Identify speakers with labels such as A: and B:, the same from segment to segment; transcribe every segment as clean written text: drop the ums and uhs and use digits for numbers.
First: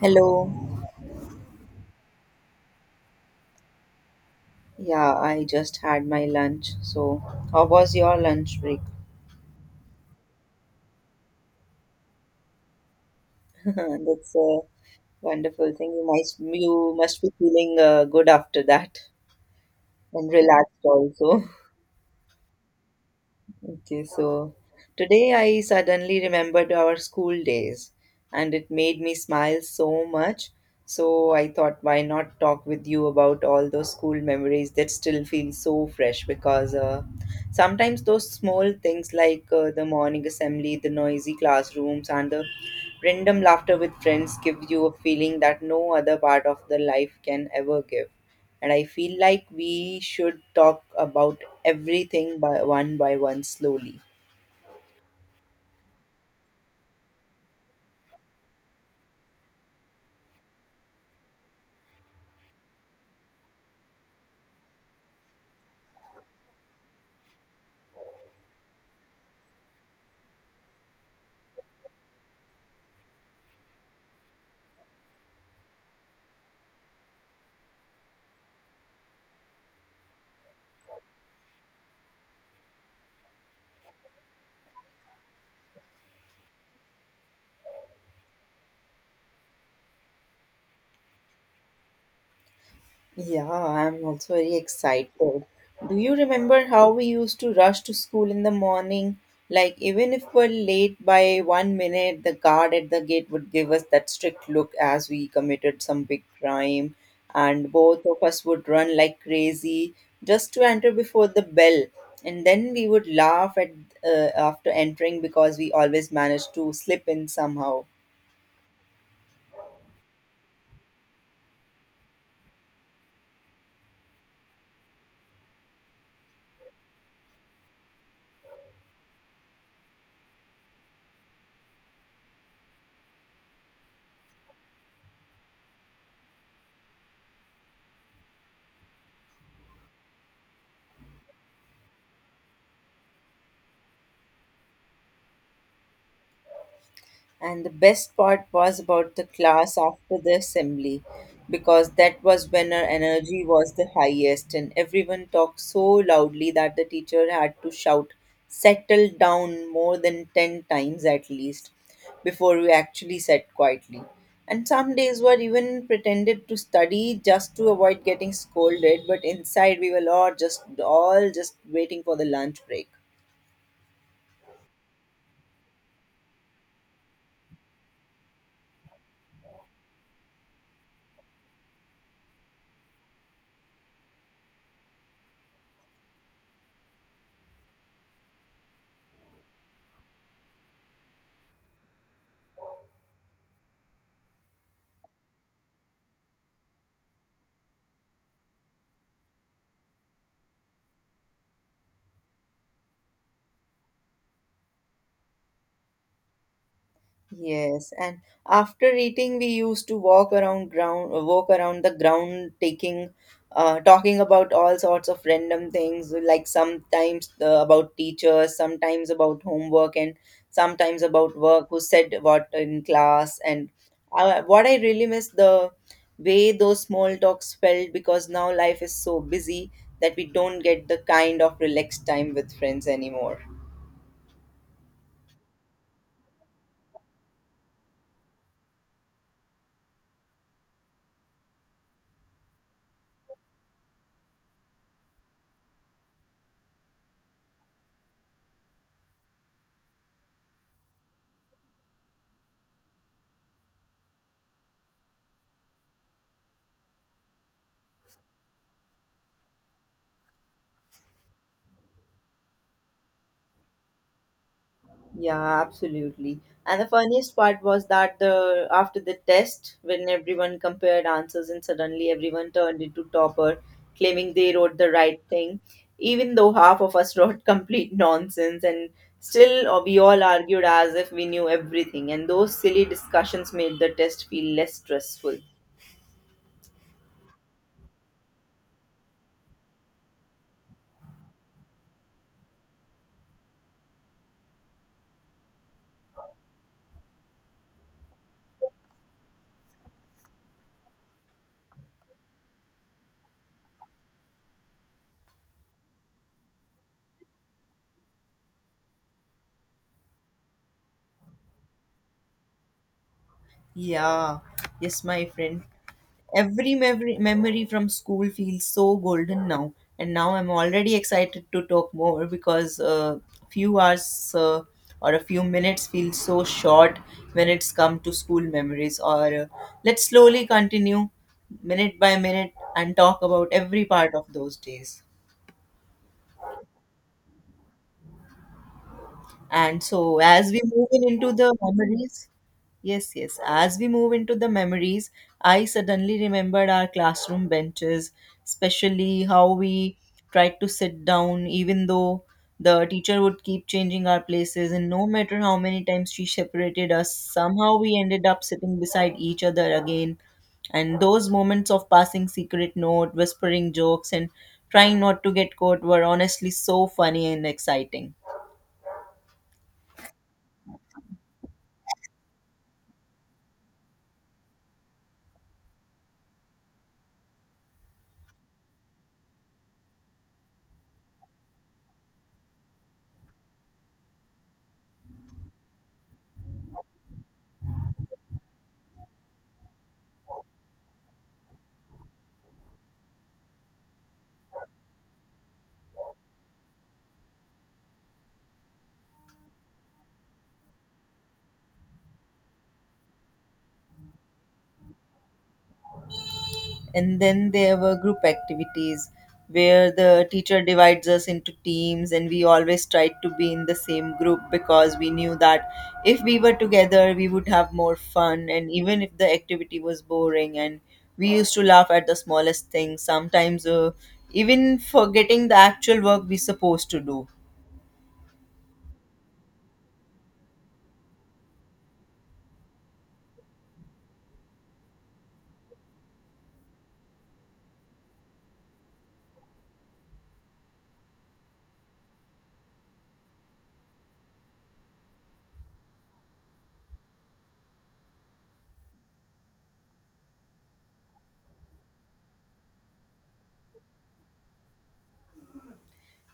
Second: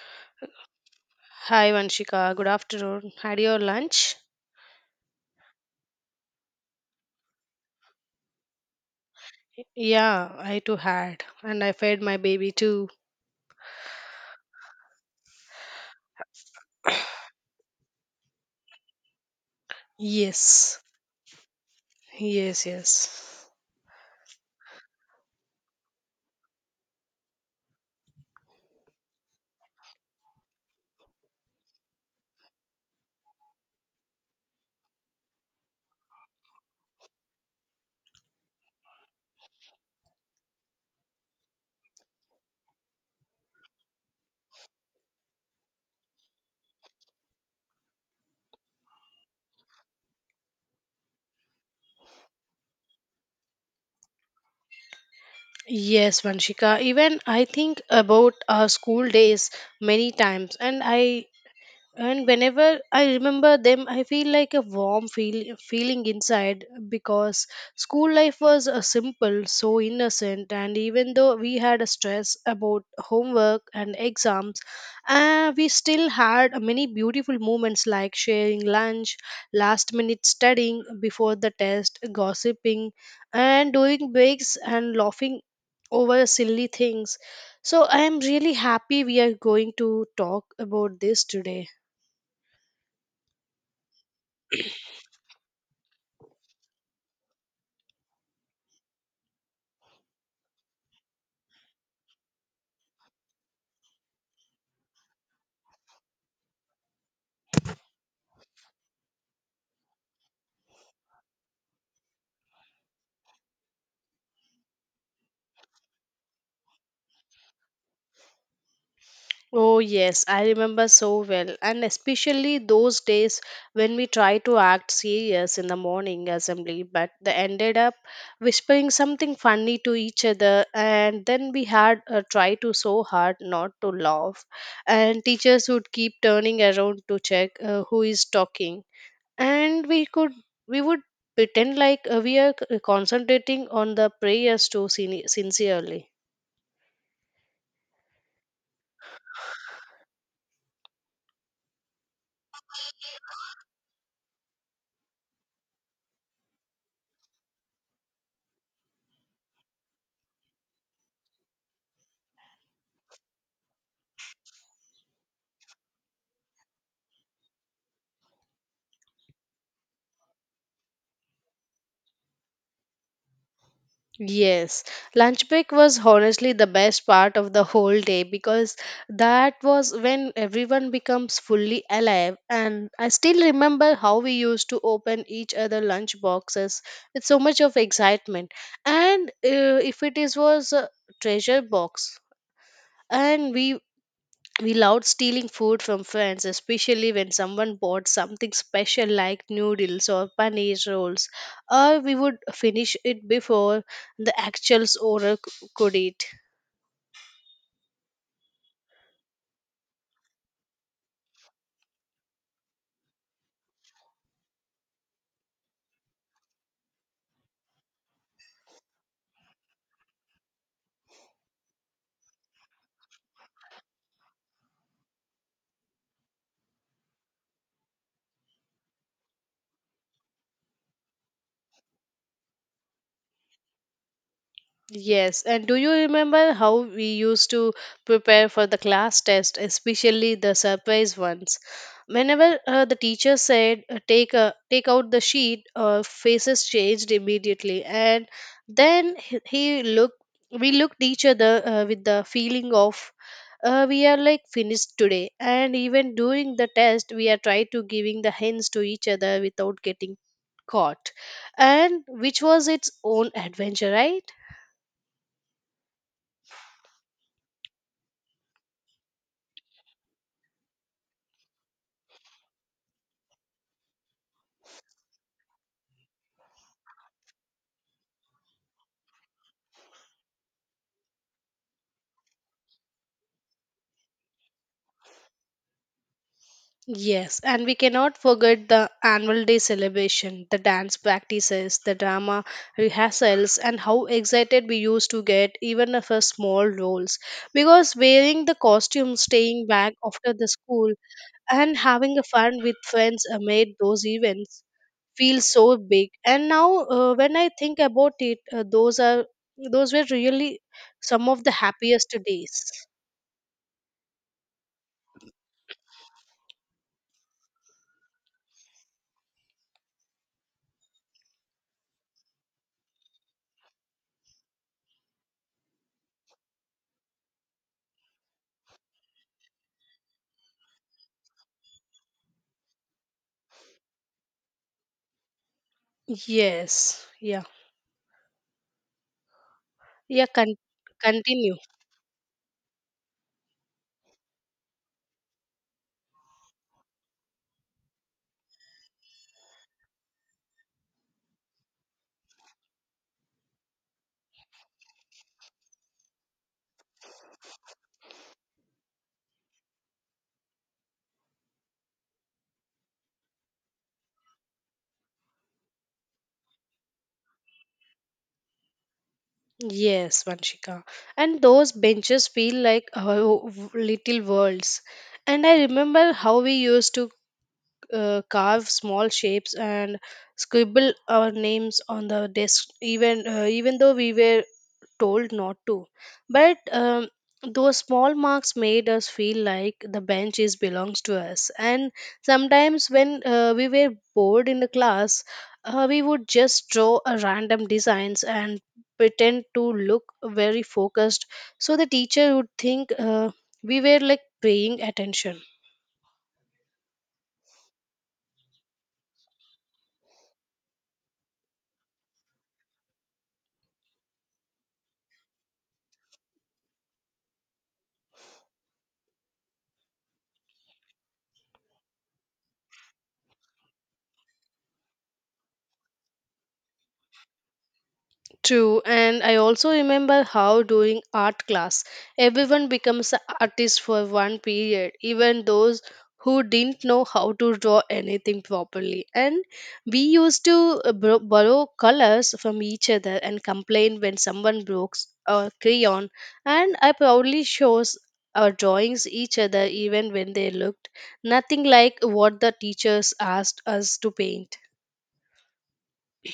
A: Hello.
B: Hi Vanshika, good afternoon. Had your lunch?
A: Yeah, I just had my lunch. So, how was your lunch break?
B: Yeah, I too had. And I fed my baby too.
A: That's a wonderful thing. You must be feeling good after that and
B: Yes,
A: relaxed also.
B: yes, yes.
A: Okay, so today I suddenly remembered our school days and it made me smile so much. So I thought, why not talk with you about all those school memories that still feel so fresh because sometimes those small things like the morning assembly, the noisy classrooms, and the random laughter with friends give you a feeling that no other part of the life can ever give, and I feel like we should talk about everything by one slowly.
B: Yes, Vanshika. Even I think about our school days many times, and whenever I remember them I feel like a warm feeling inside because school life was simple so innocent and even though we had a stress about homework and exams, we still had many beautiful moments like sharing lunch, last minute studying before the test, gossiping, and doing breaks and laughing over silly things. So I am really happy we are going to talk about this today.
A: Yeah, I'm also very excited. Do you remember how we used to rush to school in the morning? Like, even if we're late by 1 minute, the guard at the gate would give us that strict look as we committed some big crime, and both of us would run like crazy just to enter before the bell. And then we would laugh at, after entering, because we always managed to slip in somehow.
B: Oh, yes, I remember so well, and especially those days when we tried to act serious in the morning assembly, but they ended up whispering something funny to each other, and then we had try to so hard not to laugh, and teachers would keep turning around to check who is talking, and we would pretend like we are concentrating on the prayers too sincerely.
A: And the best part was about the class after the assembly, because that was when our energy was the highest, and everyone talked so loudly that the teacher had to shout, settle down more than 10 times at least, before we actually sat quietly. And some days were even pretended to study just to avoid getting scolded, but inside we were all just waiting for the lunch break.
B: Yes, lunch break was honestly the best part of the whole day because that was when everyone becomes fully alive. And I still remember how we used to open each other lunch boxes with so much of excitement. And if it is was a treasure box, and we loved stealing food from friends, especially when someone bought something special like noodles or paneer rolls, or we would finish it before the actual owner could eat.
A: Yes, and after eating, we used to walk around the ground, talking about all sorts of random things, like sometimes about teachers, sometimes about homework, and sometimes about work, who said what in class. And what I really miss the way those small talks felt, because now life is so busy that we don't get the kind of relaxed time with friends anymore.
B: Yes, and do you remember how we used to prepare for the class test, especially the surprise ones? Whenever the teacher said take take out the sheet, faces changed immediately, and then he looked. We looked each other with the feeling of we are like finished today. And even during the test, we are trying to giving the hints to each other without getting caught, and which was its own adventure, right?
A: Yeah, absolutely. And the funniest part was that the after the test, when everyone compared answers and suddenly everyone turned into topper, claiming they wrote the right thing, even though half of us wrote complete nonsense, and still we all argued as if we knew everything. And those silly discussions made the test feel less stressful.
B: Yes, and we cannot forget the annual day celebration, the dance practices, the drama rehearsals, and how excited we used to get even if for small roles. Because wearing the costume, staying back after the school, and having a fun with friends made those events feel so big. And now, when I think about it, those were really some of the happiest days.
A: Yeah, yes, my friend. Every memory from school feels so golden now, and now I'm already excited to talk more because few hours or a few minutes feel so short when it's come to school memories. Or let's slowly continue minute by minute and talk about every part of those days.
B: Yes, yeah,
A: And so,
B: yeah.
A: as we move in into the
B: Continue.
A: memories, Yes, yes, as we move into the memories, I suddenly remembered our classroom benches, especially how we tried to sit down, even though the teacher would keep changing our places, and no matter how many times she separated us, somehow we ended up sitting beside each other again. And those moments of passing secret note, whispering jokes, and trying not to get caught were honestly so funny and exciting.
B: Yes, Vanshika. And those benches feel like our little worlds. And I remember how we used to carve small shapes and scribble our names on the desk even though we were told not to but those small marks made us feel like the bench is belongs to us. And sometimes when we were bored in the class, we would just draw a random designs and pretend to look very focused so the teacher would think we were like paying attention.
A: And then there were group activities where the teacher divides us into teams, and we always tried to be in the same group because we knew that if we were together, we would have more fun. And even if the activity was boring, and we used to laugh at the smallest things, sometimes even forgetting the actual work we supposed to do.
B: True, and I also remember how during art class, everyone becomes an artist for one period, even those who didn't know how to draw anything properly. And we used to borrow colors from each other and complain when someone broke a crayon. And I proudly shows our drawings each other even when they looked nothing like what the teachers asked us to paint.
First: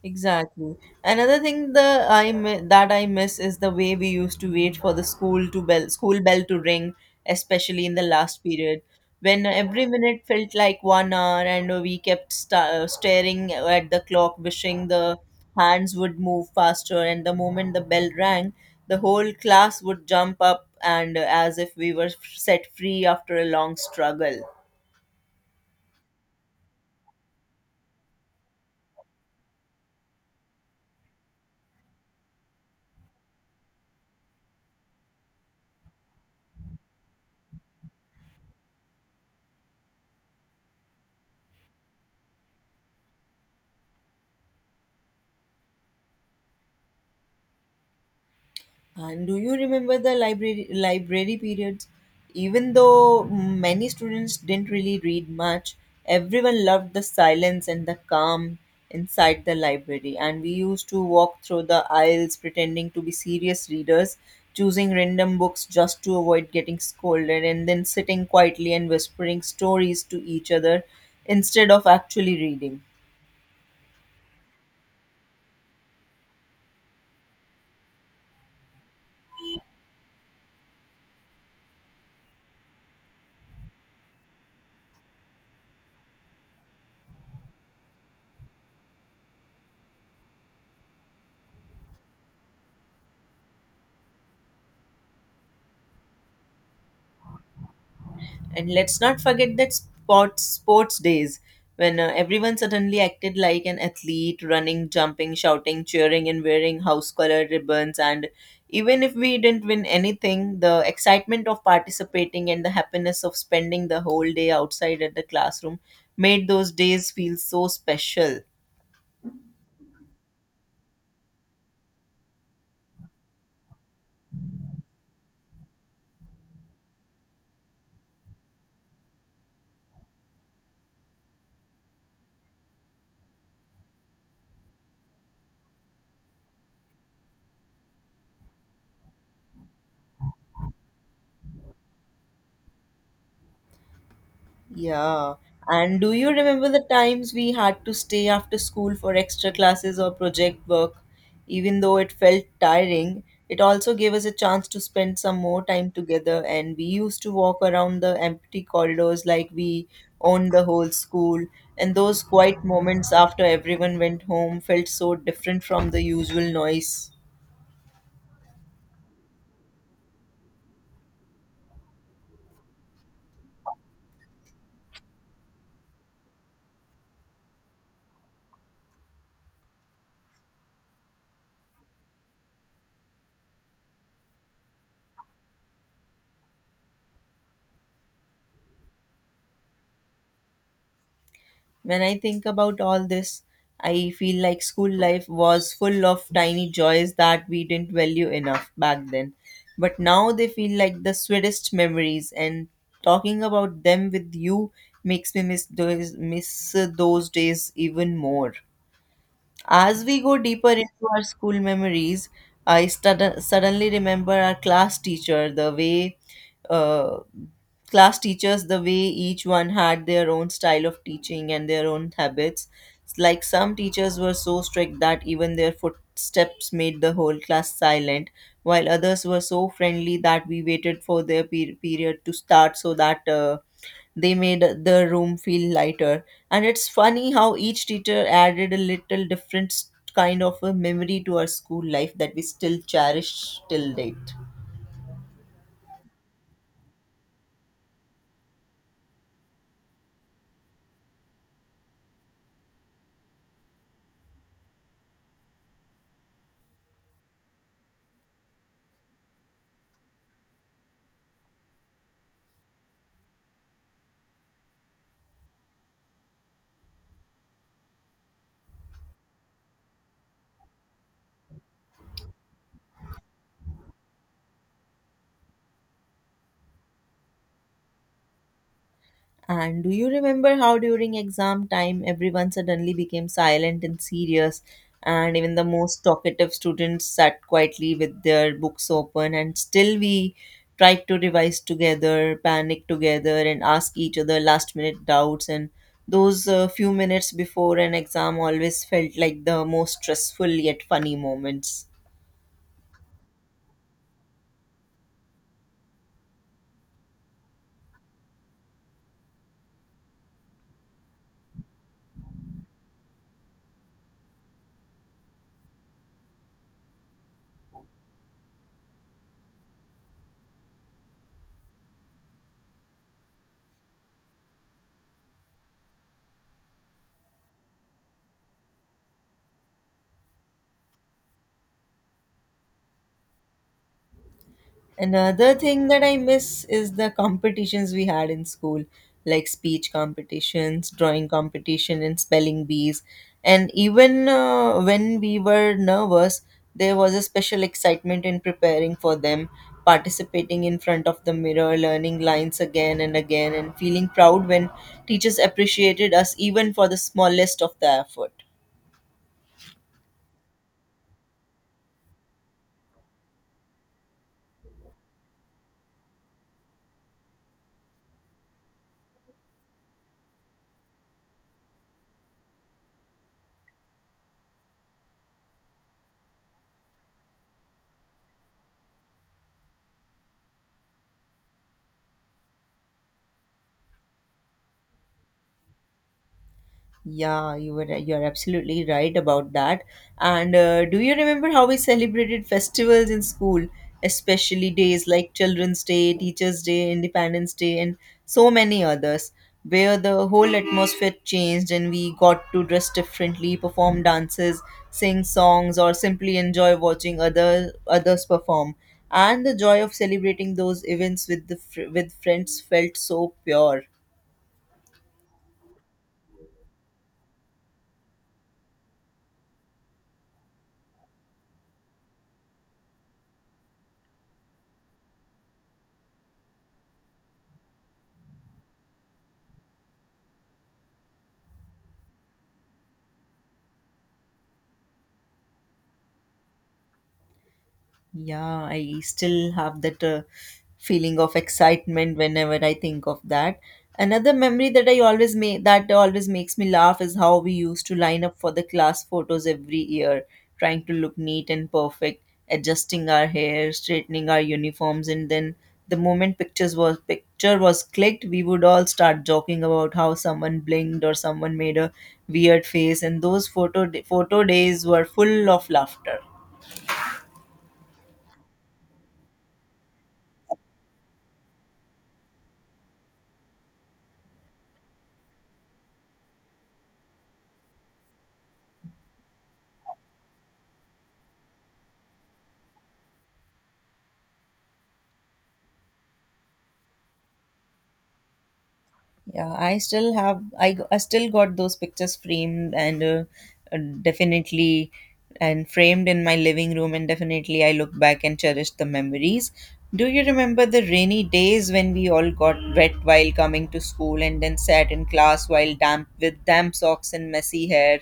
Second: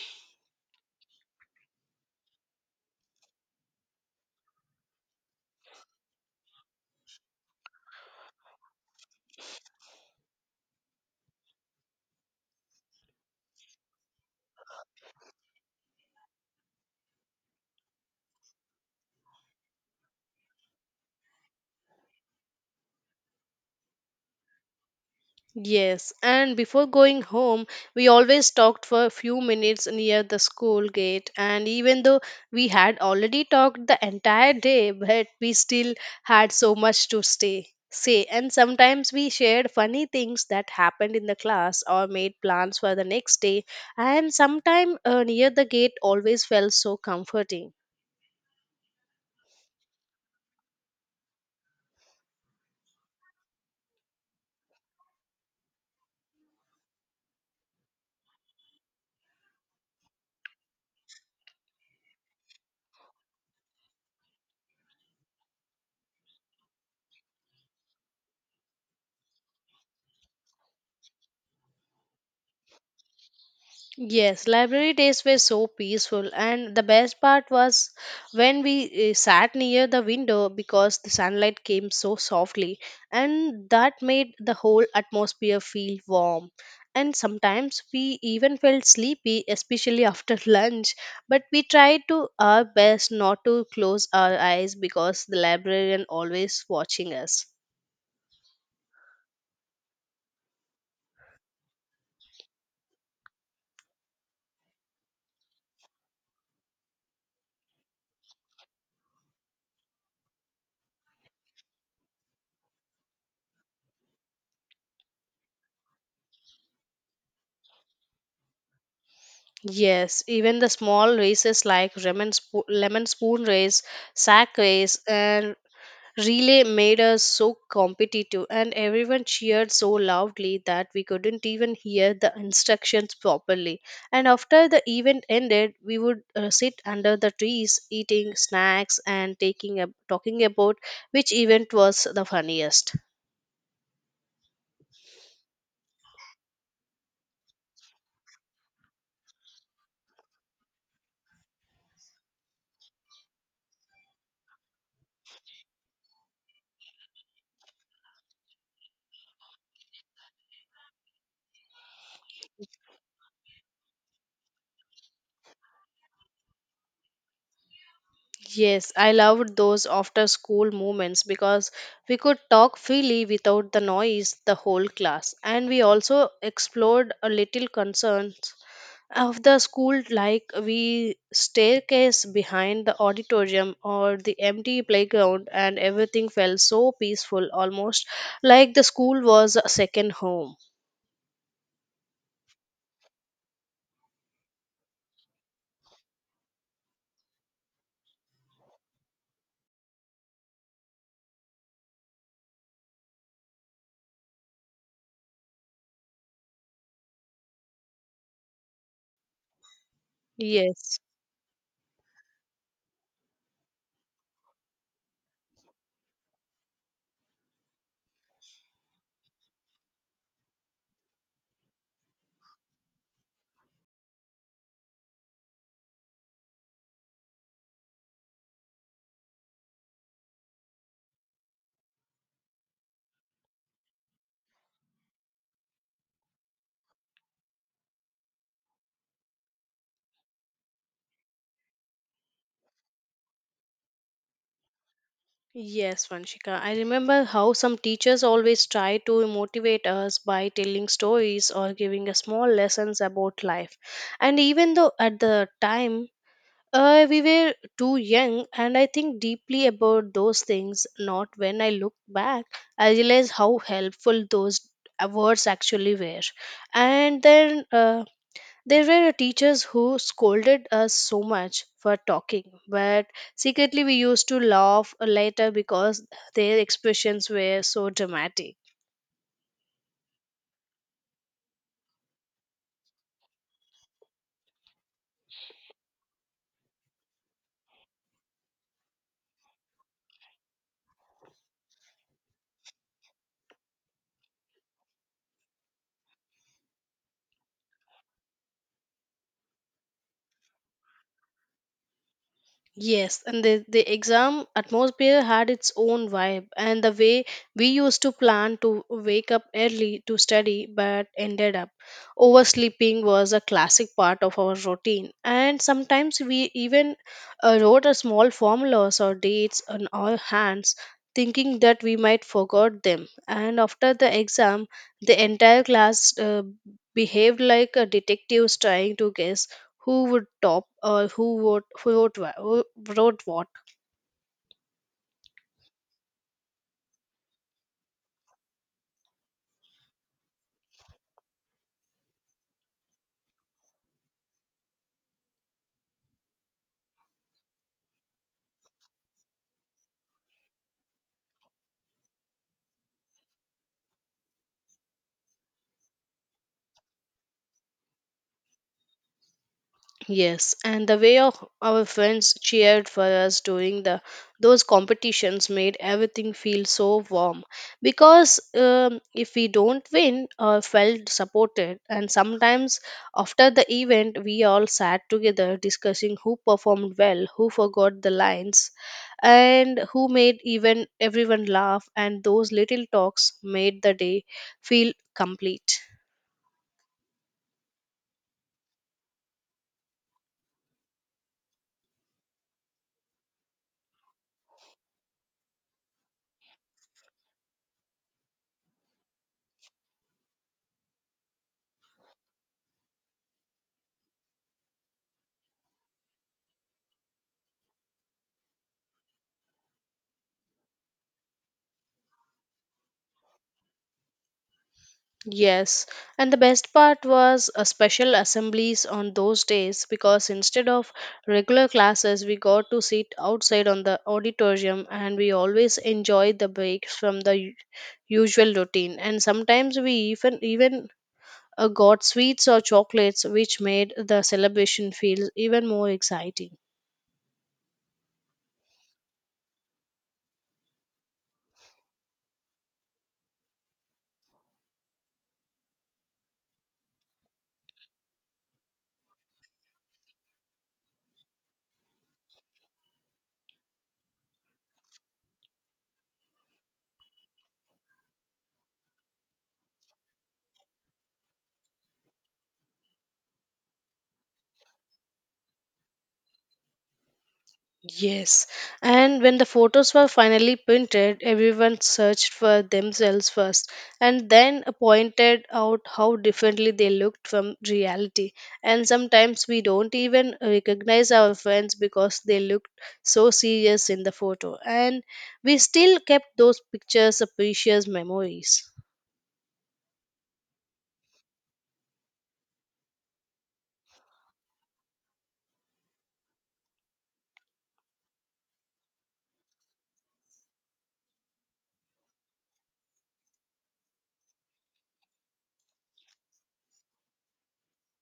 A: Exactly. Another thing that I miss is the way we used to wait for the school bell to ring, especially in the last period, when every minute felt like 1 hour, and we kept staring at the clock, wishing the hands would move faster. And the moment the bell rang, the whole class would jump up and as if we were set free after a long struggle.
B: Yes, and before going home, we always talked for a few minutes near the school gate. And even though we had already talked the entire day, but we still had so much to say. And sometimes we shared funny things that happened in the class or made plans for the next day. And sometime near the gate always felt so comforting.
A: And do you remember the library periods? Even though many students didn't really read much, everyone loved the silence and the calm inside the library. And we used to walk through the aisles pretending to be serious readers, choosing random books just to avoid getting scolded, and then sitting quietly and whispering stories to each other instead of actually reading.
B: Yes, library days were so peaceful, and the best part was when we sat near the window because the sunlight came so softly, and that made the whole atmosphere feel warm. And sometimes we even felt sleepy, especially after lunch, but we tried to our best not to close our eyes because the librarian always watching us.
A: And let's not forget that sports days when everyone suddenly acted like an athlete, running, jumping, shouting, cheering, and wearing house color ribbons. And even if we didn't win anything, the excitement of participating and the happiness of spending the whole day outside at the classroom made those days feel so special.
B: Yes, even the small races like lemon spoon race, sack race, and relay made us so competitive, and everyone cheered so loudly that we couldn't even hear the instructions properly. And after the event ended, we would sit under the trees, eating snacks and talking about which event was the funniest.
A: Yeah. And do you remember the times we had to stay after school for extra classes or project work? Even though it felt tiring, it also gave us a chance to spend some more time together. And we used to walk around the empty corridors like we owned the whole school. And those quiet moments after everyone went home felt so different from the usual noise.
B: Yes, I loved those after school moments because we could talk freely without the noise, the whole class. And we also explored a little concerns of the school, like we staircase behind the auditorium or the empty playground, and everything felt so peaceful, almost like the school was a second home.
A: When I think about all this, I feel like school life was full of tiny joys that we didn't value enough back then. But now they feel like the sweetest memories, and talking about them with you makes me miss those days even more. As we go deeper
B: Yes.
A: into our school memories, I suddenly remember our class teacher, the way uh, class teachers the way each one had their own style of teaching and their own habits. It's like some teachers were so strict that even their footsteps made the whole class silent, while others were so friendly that we waited for their period to start, so that they made the room feel lighter. And it's funny how each teacher added a little different kind of a memory to our school life that we still cherish till date.
B: Yes, Vanshika. I remember how some teachers always try to motivate us by telling stories or giving us small lessons about life. And even though at the time, we were too young, and I think deeply about those things, not when I look back, I realize how helpful those words actually were. And then there were teachers who scolded us so much for talking, but secretly we used to laugh later because their expressions were so dramatic.
A: And do you remember how during exam time everyone suddenly became silent and serious, and even the most talkative students sat quietly with their books open, and still we tried to revise together, panic together, and ask each other last minute doubts. And those few minutes before an exam always felt like the most stressful yet funny moments.
B: Yes, and the exam atmosphere had its own vibe, and the way we used to plan to wake up early to study but ended up oversleeping was a classic part of our routine. And sometimes we even wrote a small formulas or dates on our hands, thinking that we might forgot them. And after the exam, the entire class behaved like detectives trying to guess who would top or who wrote what.
A: Another thing that I miss is the competitions we had in school, like speech competitions, drawing competition, and spelling bees. And even when we were nervous, there was a special excitement in preparing for them, participating in front of the mirror, learning lines again and again, and feeling proud when teachers appreciated us even for the smallest of the effort.
B: Yes, and the way of our friends cheered for us during the those competitions made everything feel so warm because if we don't win or felt supported. And sometimes after the event we all sat together discussing who performed well, who forgot the lines, and who made even everyone laugh, and those little talks made the day feel complete.
A: Yeah, you are absolutely right about that. And do you remember how we celebrated festivals in school, especially days like Children's Day, Teachers' Day, Independence Day, and so many others, where the whole atmosphere changed and we got to dress differently, perform dances, sing songs, or simply enjoy watching other others perform. And the joy of celebrating those events with the with friends felt so pure.
B: Yes, and the best part was special assemblies on those days because instead of regular classes, we got to sit outside on the auditorium and we always enjoyed the breaks from the usual routine. And sometimes we even got sweets or chocolates, which made the celebration feel even more exciting.
A: Yeah, I still have that feeling of excitement whenever I think of that. Another memory that I always make that always makes me laugh is how we used to line up for the class photos every year, trying to look neat and perfect, adjusting our hair, straightening our uniforms, and then the moment picture was clicked, we would all start joking about how someone blinked or someone made a weird face, and those photo days were full of laughter.
B: Yes, and when the photos were finally printed, everyone searched for themselves first and then pointed out how differently they looked from reality. And sometimes we don't even recognize our friends because they looked so serious in the photo, and we still kept those pictures as precious memories.
A: Yeah, I still have I, g- I still got those pictures framed and uh, definitely and framed in my living room, and definitely I look back and cherish the memories. Do you remember the rainy days when we all got wet while coming to school and then sat in class while damp with damp socks and messy hair,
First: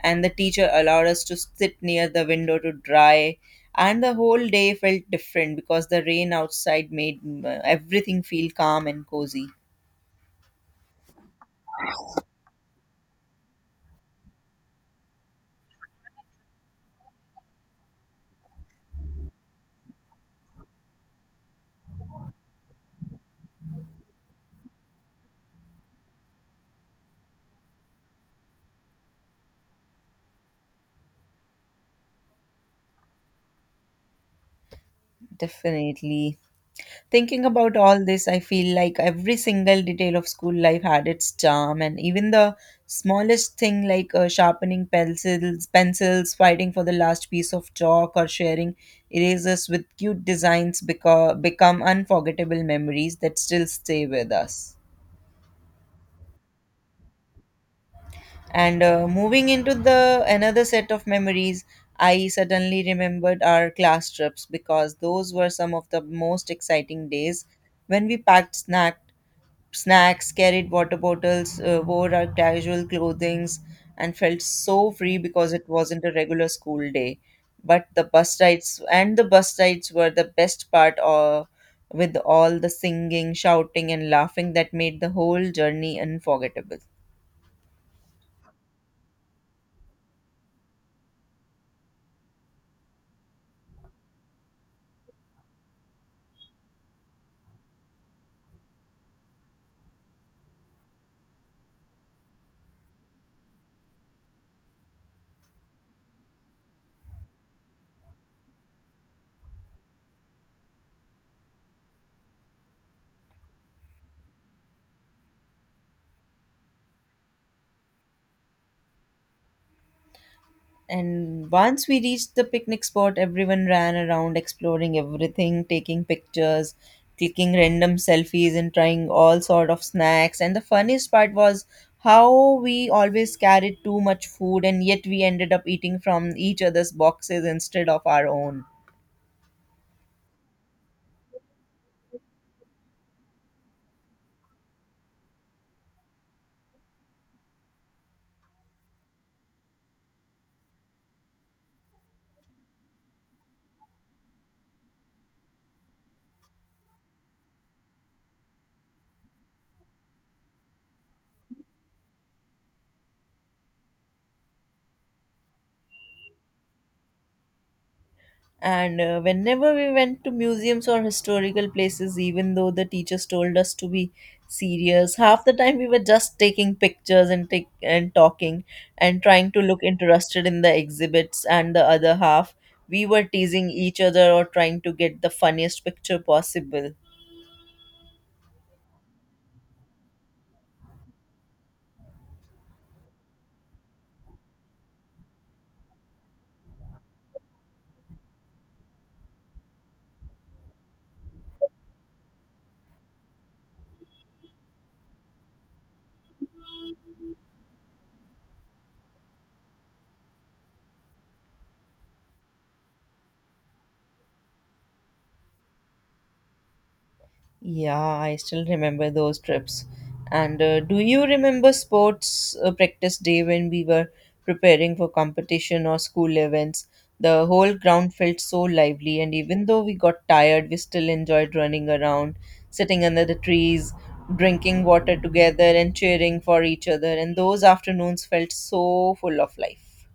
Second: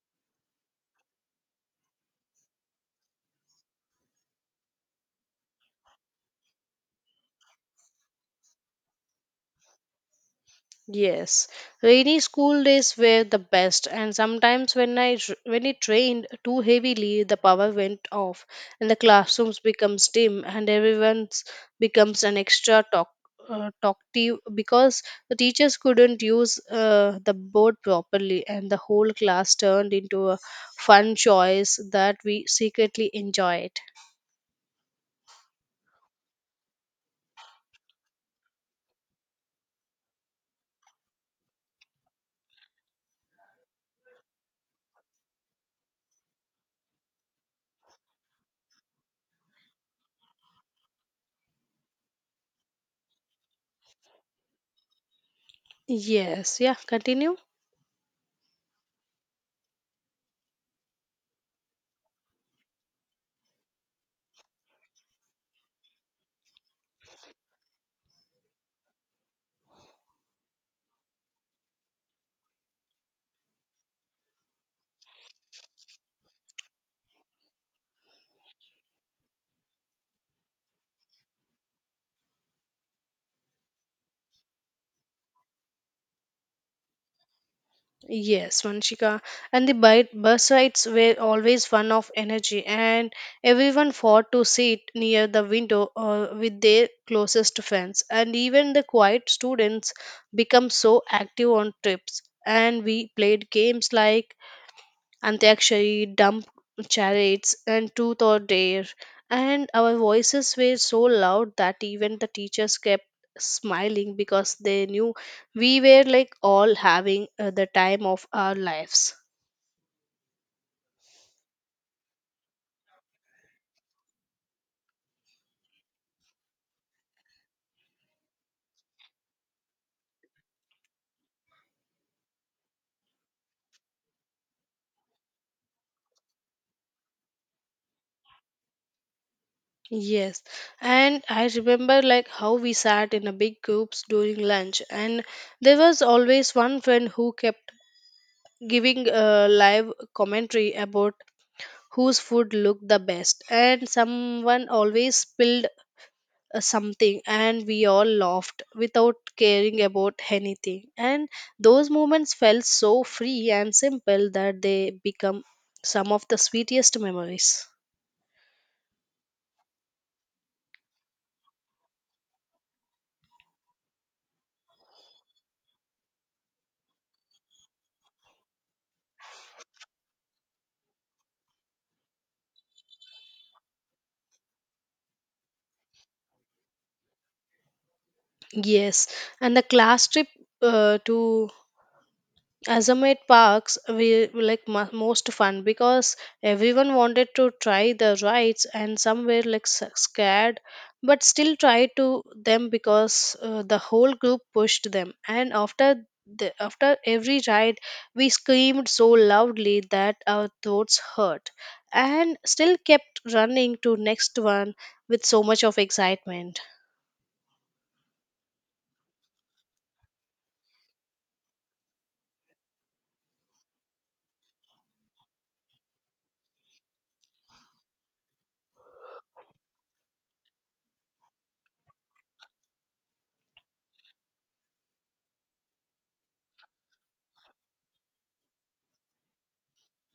A: and the teacher allowed us to sit near the window to dry, and the whole day felt different because the rain outside made everything feel calm and cozy.
B: Yes, rainy school days were the best, and sometimes when when it rained too heavily, the power went off, and the classrooms becomes dim, and everyone's becomes an extra talkative because the teachers couldn't use the board properly, and the whole class turned into a fun choice that we secretly enjoyed.
A: Definitely. Thinking about all this, I feel like every single detail of school life had its charm, and even the smallest thing like sharpening pencils, fighting for the last piece of chalk, or sharing erasers with cute designs become unforgettable memories that still stay with us.
B: Yes, yeah, continue.
A: And moving into the another set of memories, I suddenly remembered our class trips because those were some of the most exciting days when we packed snacks, carried water bottles, wore our casual clothings, and felt so free because it wasn't a regular school day. But the bus rides were the best part of, with all the singing, shouting, and laughing that made the whole journey unforgettable.
B: Yes, Vanshika. And bus rides were always one of energy, and everyone fought to sit near the window with their closest friends. And even the quiet students become so active on trips. And we played games like Antakshari, dump chariots, and truth or dare. And our voices were so loud that even the teachers kept smiling because they knew we were like all having the time of our lives.
A: And once we reached the picnic spot, everyone ran around exploring everything, taking pictures, clicking random selfies, and trying all sort of snacks. And the funniest part was how we always carried too much food, and yet we ended up eating from each other's boxes instead of our own.
B: Yes, and I remember like how we sat in a big groups during lunch, and there was always one friend who kept giving a live commentary about whose food looked the best, and someone always spilled something. And we all laughed without caring about anything, and those moments felt so free and simple that they become some of the sweetest memories.
A: And whenever we went to museums or historical places, even though the teachers told us to be serious, half the time we were just taking pictures and take and talking and trying to look interested in the exhibits. And the other half, we were teasing each other or trying to get the funniest picture possible.
B: Yes, and the class trip to Azamate parks we were like most fun because everyone wanted to try the rides and some were like scared, but still tried to them because the whole group pushed them. And after every ride we screamed so loudly that our throats hurt and still kept running to next one with so much of excitement.
A: Yeah, I still remember those trips. And do you remember sports practice day when we were preparing for competition or school events? The whole ground felt so lively, and even though we got tired, we still enjoyed running around, sitting under the trees, drinking water together, and cheering for each other. And those afternoons felt so full of life.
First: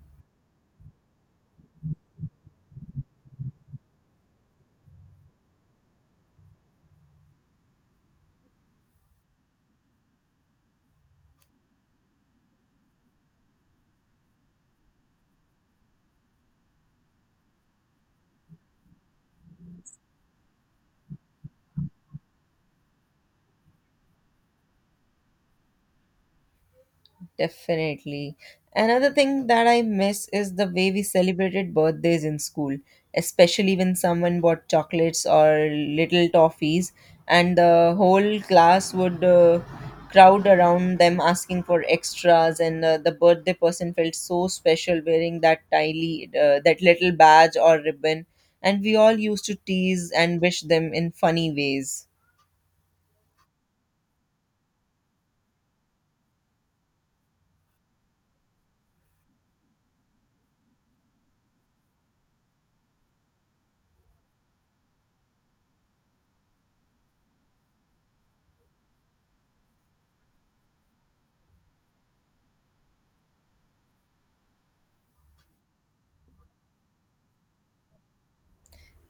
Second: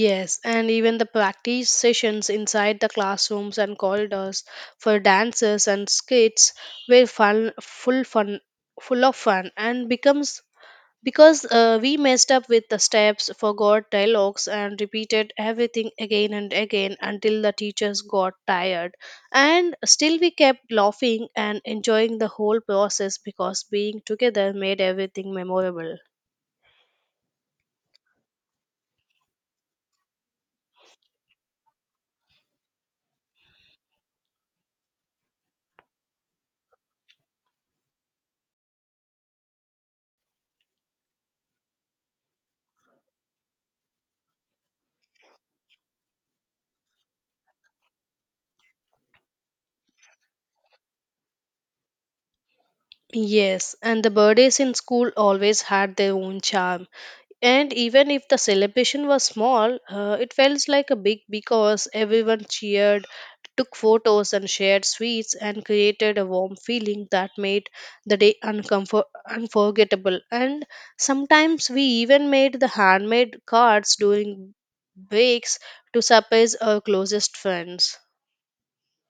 B: Yes, and even the practice sessions inside the classrooms and corridors for dances and skits were full of fun, and becomes because we messed up with the steps, forgot dialogues, and repeated everything again and again until the teachers got tired. And still, we kept laughing and enjoying the whole process because being together made everything memorable.
A: Definitely. Another thing that I miss is the way we celebrated birthdays in school, especially when someone bought chocolates or little toffees, and the whole class would crowd around them asking for extras, and the birthday person felt so special wearing that tiny, that little badge or ribbon, and we all used to tease and wish them in funny ways.
B: Yes, and the birthdays in school always had their own charm. And even if the celebration was small, it felt like a big because everyone cheered, took photos, and shared sweets, and created a warm feeling that made the day unforgettable. And sometimes we even made the handmade cards during breaks to surprise our closest friends.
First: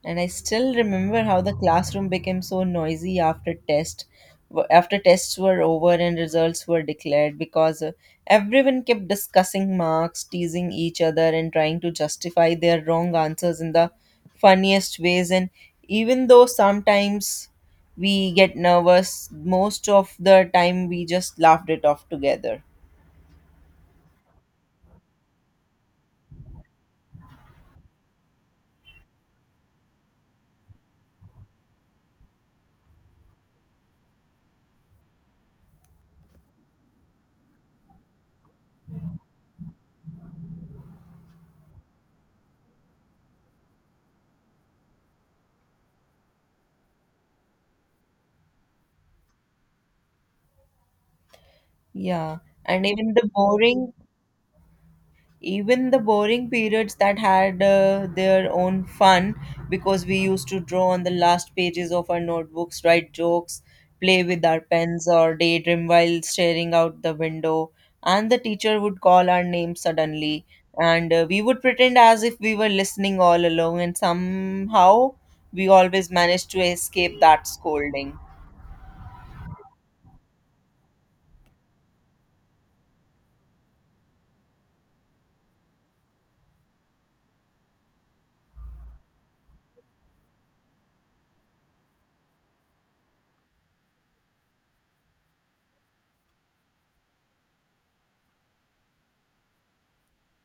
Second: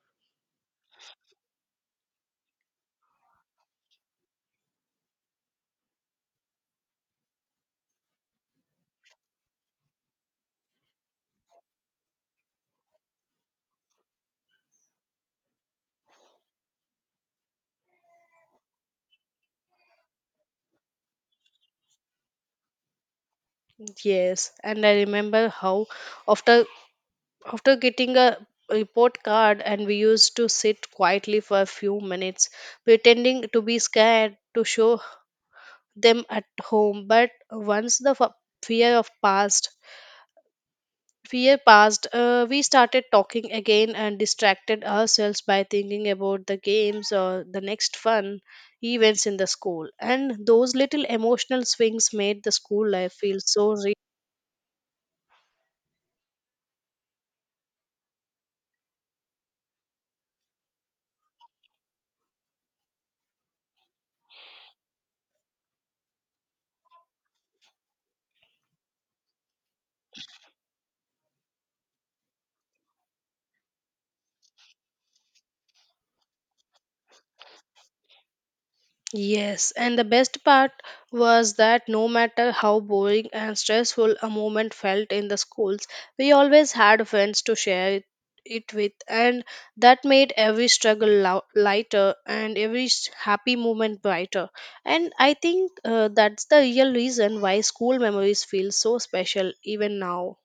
A: And I still remember how the classroom became so noisy after tests were over and results were declared because everyone kept discussing marks, teasing each other and trying to justify their wrong answers in the funniest ways, and even though sometimes we get nervous, most of the time we just laughed it off together.
B: Yes, and I remember how after after getting a report card, and we used to sit quietly for a few minutes, pretending to be scared to show them at home. But once the fear of fear passed, we started talking again and distracted ourselves by thinking about the games or the next fun events in the school. And those little emotional swings
A: Yeah.
B: made the
A: And
B: school life feel so.
A: even the boring periods that had their own fun, because we used to draw on the last pages of our notebooks, write jokes, play with our pens, or daydream while staring out the window, and the teacher would call our name suddenly, and we would pretend as if we were listening all along, and somehow we always managed to escape that scolding.
B: Yes, and the best part was that no matter how boring and stressful a moment felt in the schools, we always had friends to share it with, and that made every struggle lighter and every happy moment brighter. And I think that's the real reason why school memories feel so special even now.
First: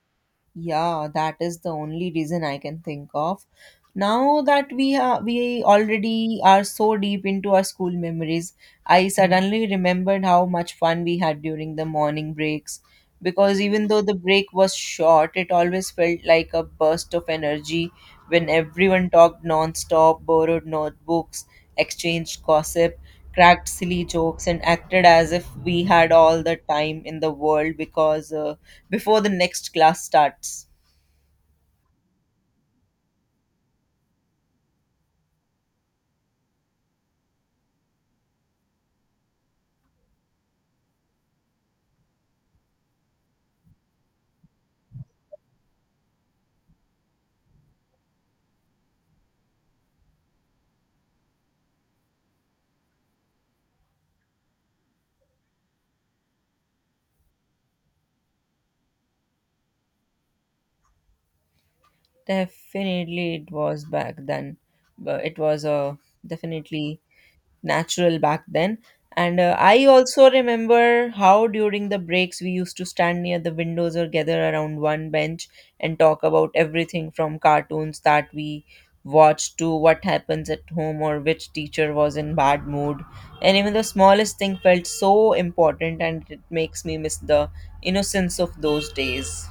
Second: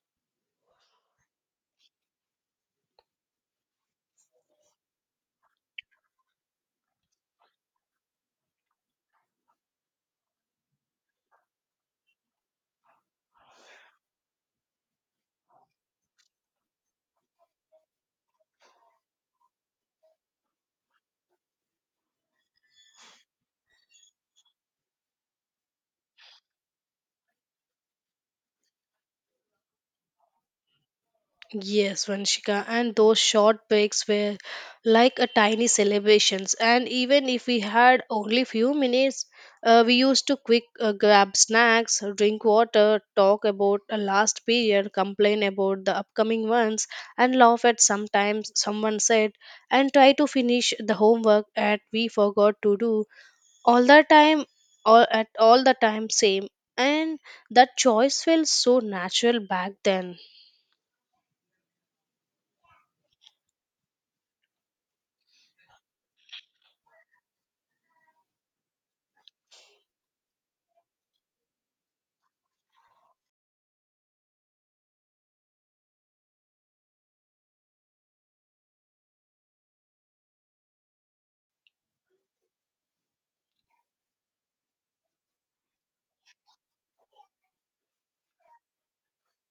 A: Yeah, that is the only reason I can think of. Now that we already are so deep into our school memories, I suddenly remembered how much fun we had during the morning breaks. Because even though the break was short, it always felt like a burst of energy when everyone talked non-stop, borrowed notebooks, exchanged gossip, cracked silly jokes, and acted as if we had all the time in the world, because before the next class starts.
B: Yes, Vanshika, and those short breaks were like a tiny celebrations. And even if we had only few minutes, we used to quick grab snacks, drink water, talk about a last period, complain about the upcoming ones, and laugh at sometimes someone said, and try to finish the homework that we forgot to do. All the time, all the time, same. And that choice felt so natural back then.
A: Definitely, it was back then. But it was definitely natural back then. And I also remember how during the breaks we used to stand near the windows or gather around one bench and talk about everything, from cartoons that we watched to what happens at home or which teacher was in bad mood. And even the smallest thing felt so important, and it makes me miss the innocence of those days.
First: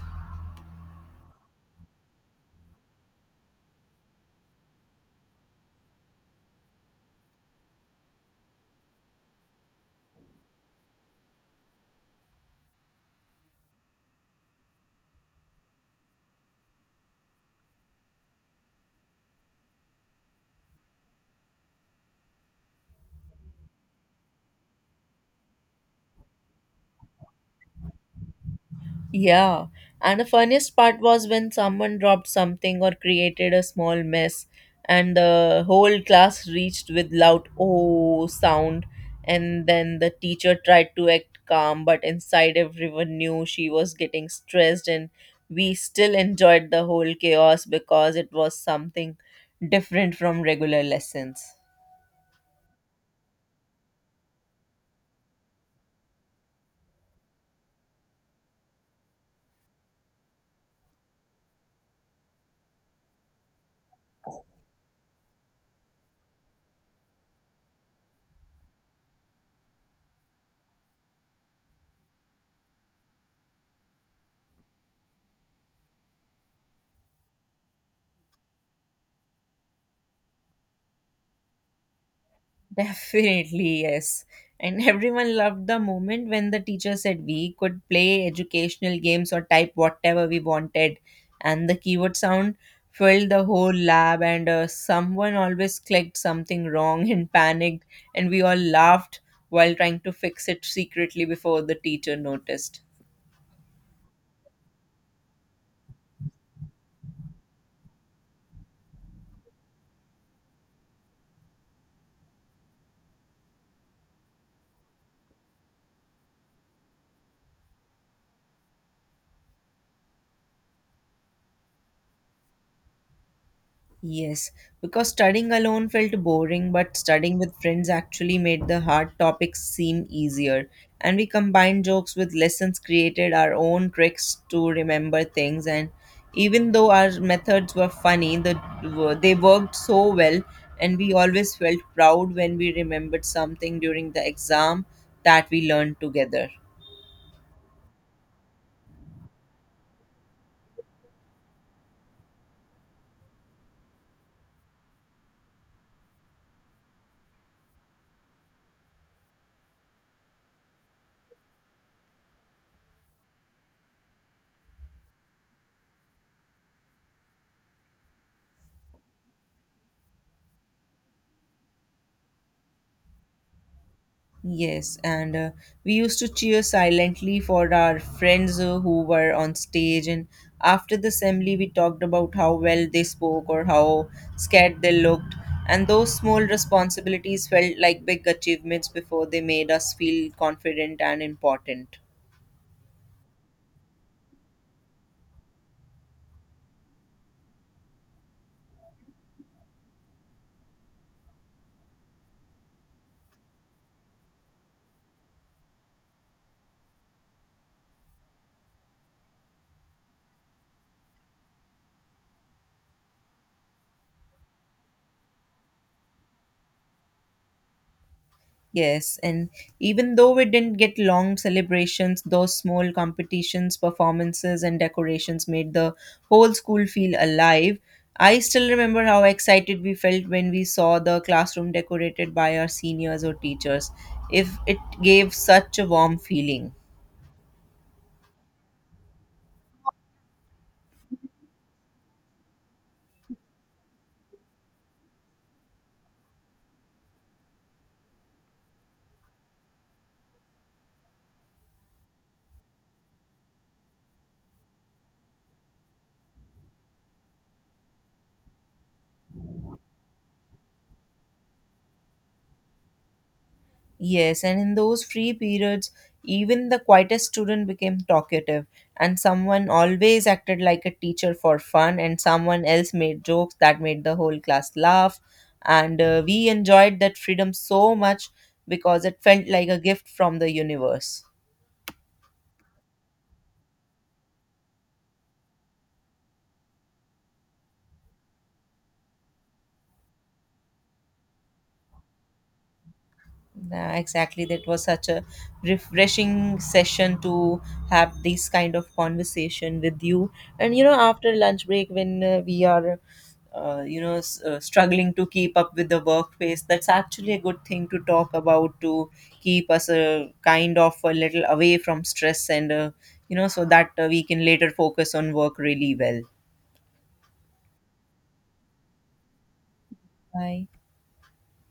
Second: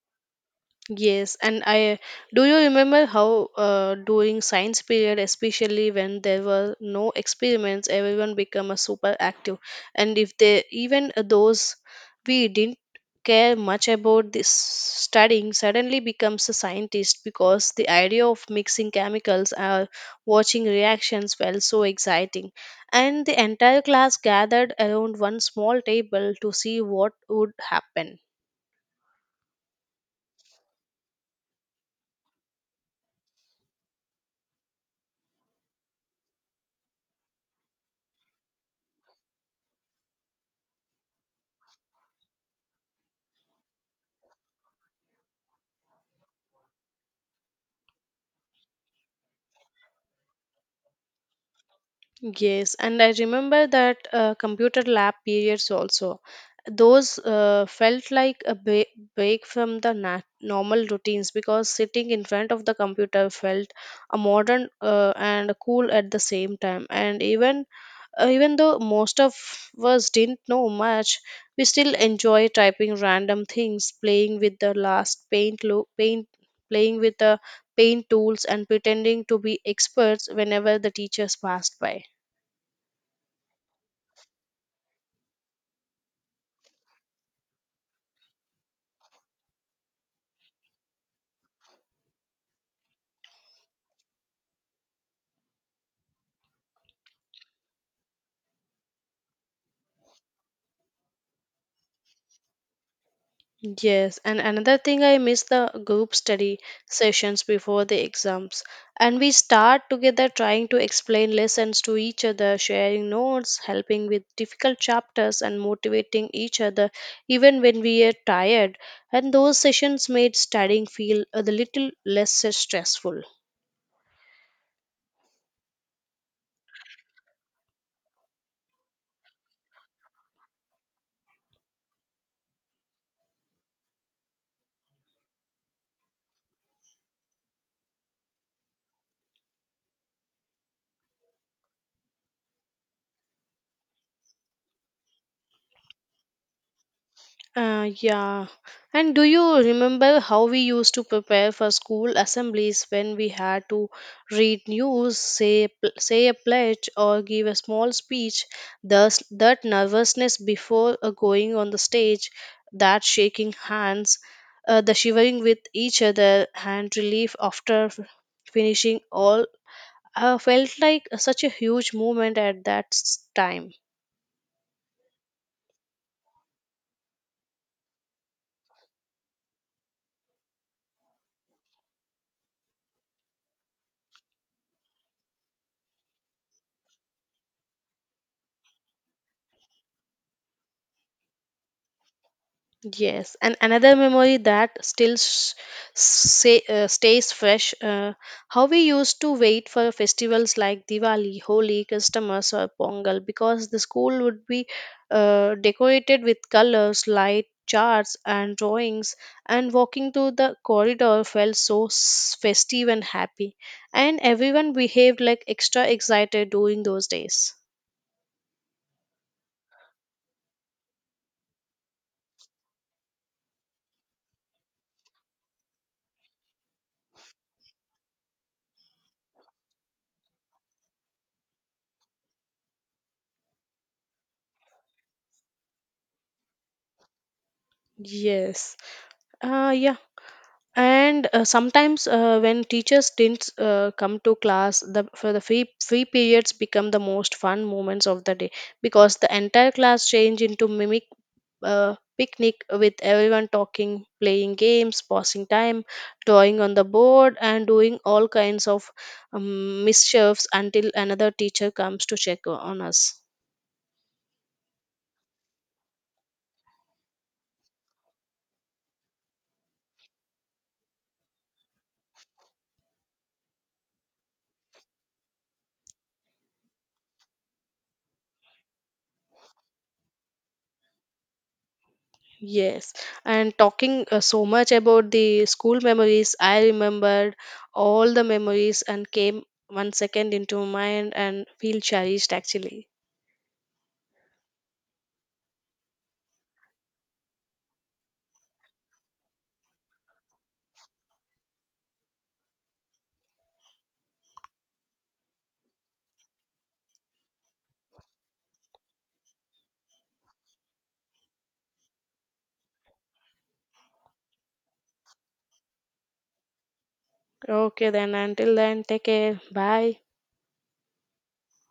B: Yes, and I do you remember how during science period, especially when there were no experiments, everyone became a super active, and if they even those we didn't care much about this studying suddenly becomes a scientist because the idea of mixing chemicals or watching reactions felt so exciting, and the entire class gathered around one small table to see what would happen.
A: Yeah, and the funniest part was when someone dropped something or created a small mess, and the whole class reached with loud oh sound, and then the teacher tried to act calm, but inside everyone knew she was getting stressed, and we still enjoyed the whole chaos because it was something different from regular lessons.
B: Yes, and I remember that computer lab periods also. Those felt like a break from the normal routines because sitting in front of the computer felt a modern and cool at the same time. And even though most of us didn't know much, we still enjoy typing random things, playing with the paint tools and pretending to be experts whenever the teachers passed by.
A: Definitely, yes. And everyone loved the moment when the teacher said we could play educational games or type whatever we wanted. And the keyboard sound filled the whole lab, and someone always clicked something wrong and panicked. And we all laughed while trying to fix it secretly before the teacher noticed.
B: Yes, and another thing I miss the group study sessions before the exams. And we start together trying to explain lessons to each other, sharing notes, helping with difficult chapters, and motivating each other even when we are tired. And those sessions made studying feel a little less stressful.
A: Yes, because studying alone felt boring, but studying with friends actually made the hard topics seem easier. And we combined jokes with lessons, created our own tricks to remember things. And even though our methods were funny, they worked so well, and we always felt proud when we remembered something during the exam that we learned together.
B: Yeah. And do you remember how we used to prepare for school assemblies when we had to read news, say a pledge, or give a small speech? Thus, that nervousness before going on the stage, that shaking hands, the shivering with each other, and relief after finishing all, felt like such a huge moment at that time.
A: Yes, and we used to cheer silently for our friends who were on stage. And after the assembly, we talked about how well they spoke or how scared they looked. And those small responsibilities felt like big achievements before they made us feel confident and important.
B: Yes, and another memory that still s say, stays fresh, how we used to wait for festivals like Diwali, Holi, Christmas, or Pongal because the school would be decorated with colors, light charts, and drawings, and walking through the corridor felt so festive and happy, and everyone behaved like extra excited during those days.
A: Yes, and even though we didn't get long celebrations, those small competitions, performances, and decorations made the whole school feel alive. I still remember how excited we felt when we saw the classroom decorated by our seniors or teachers. If it gave such a warm feeling.
B: Yes. Yeah. And sometimes when teachers didn't come to class the for the free periods become the most fun moments of the day because the entire class change into mimic picnic with everyone talking, playing games, passing time, drawing on the board, and doing all kinds of mischiefs until another teacher comes to check on us.
A: Yes, and in those free periods, even the quietest student became talkative, and someone always acted like a teacher for fun, and someone else made jokes that made the whole class laugh. And we enjoyed that freedom so much because it felt like a gift from the universe.
B: Yes, and talking so much about the school memories, I remembered all the memories and came 1 second into mind and feel cherished actually.
A: Yeah, exactly. That was such a refreshing session to have this kind of conversation with you. And you know, after lunch break, when we are, you know, s- struggling to keep up with the workplace, that's actually a good thing to talk about, to keep us a kind of a little away from stress, and so that we can later focus on work really well.
B: Okay, then until then, take care. Bye.
A: Bye.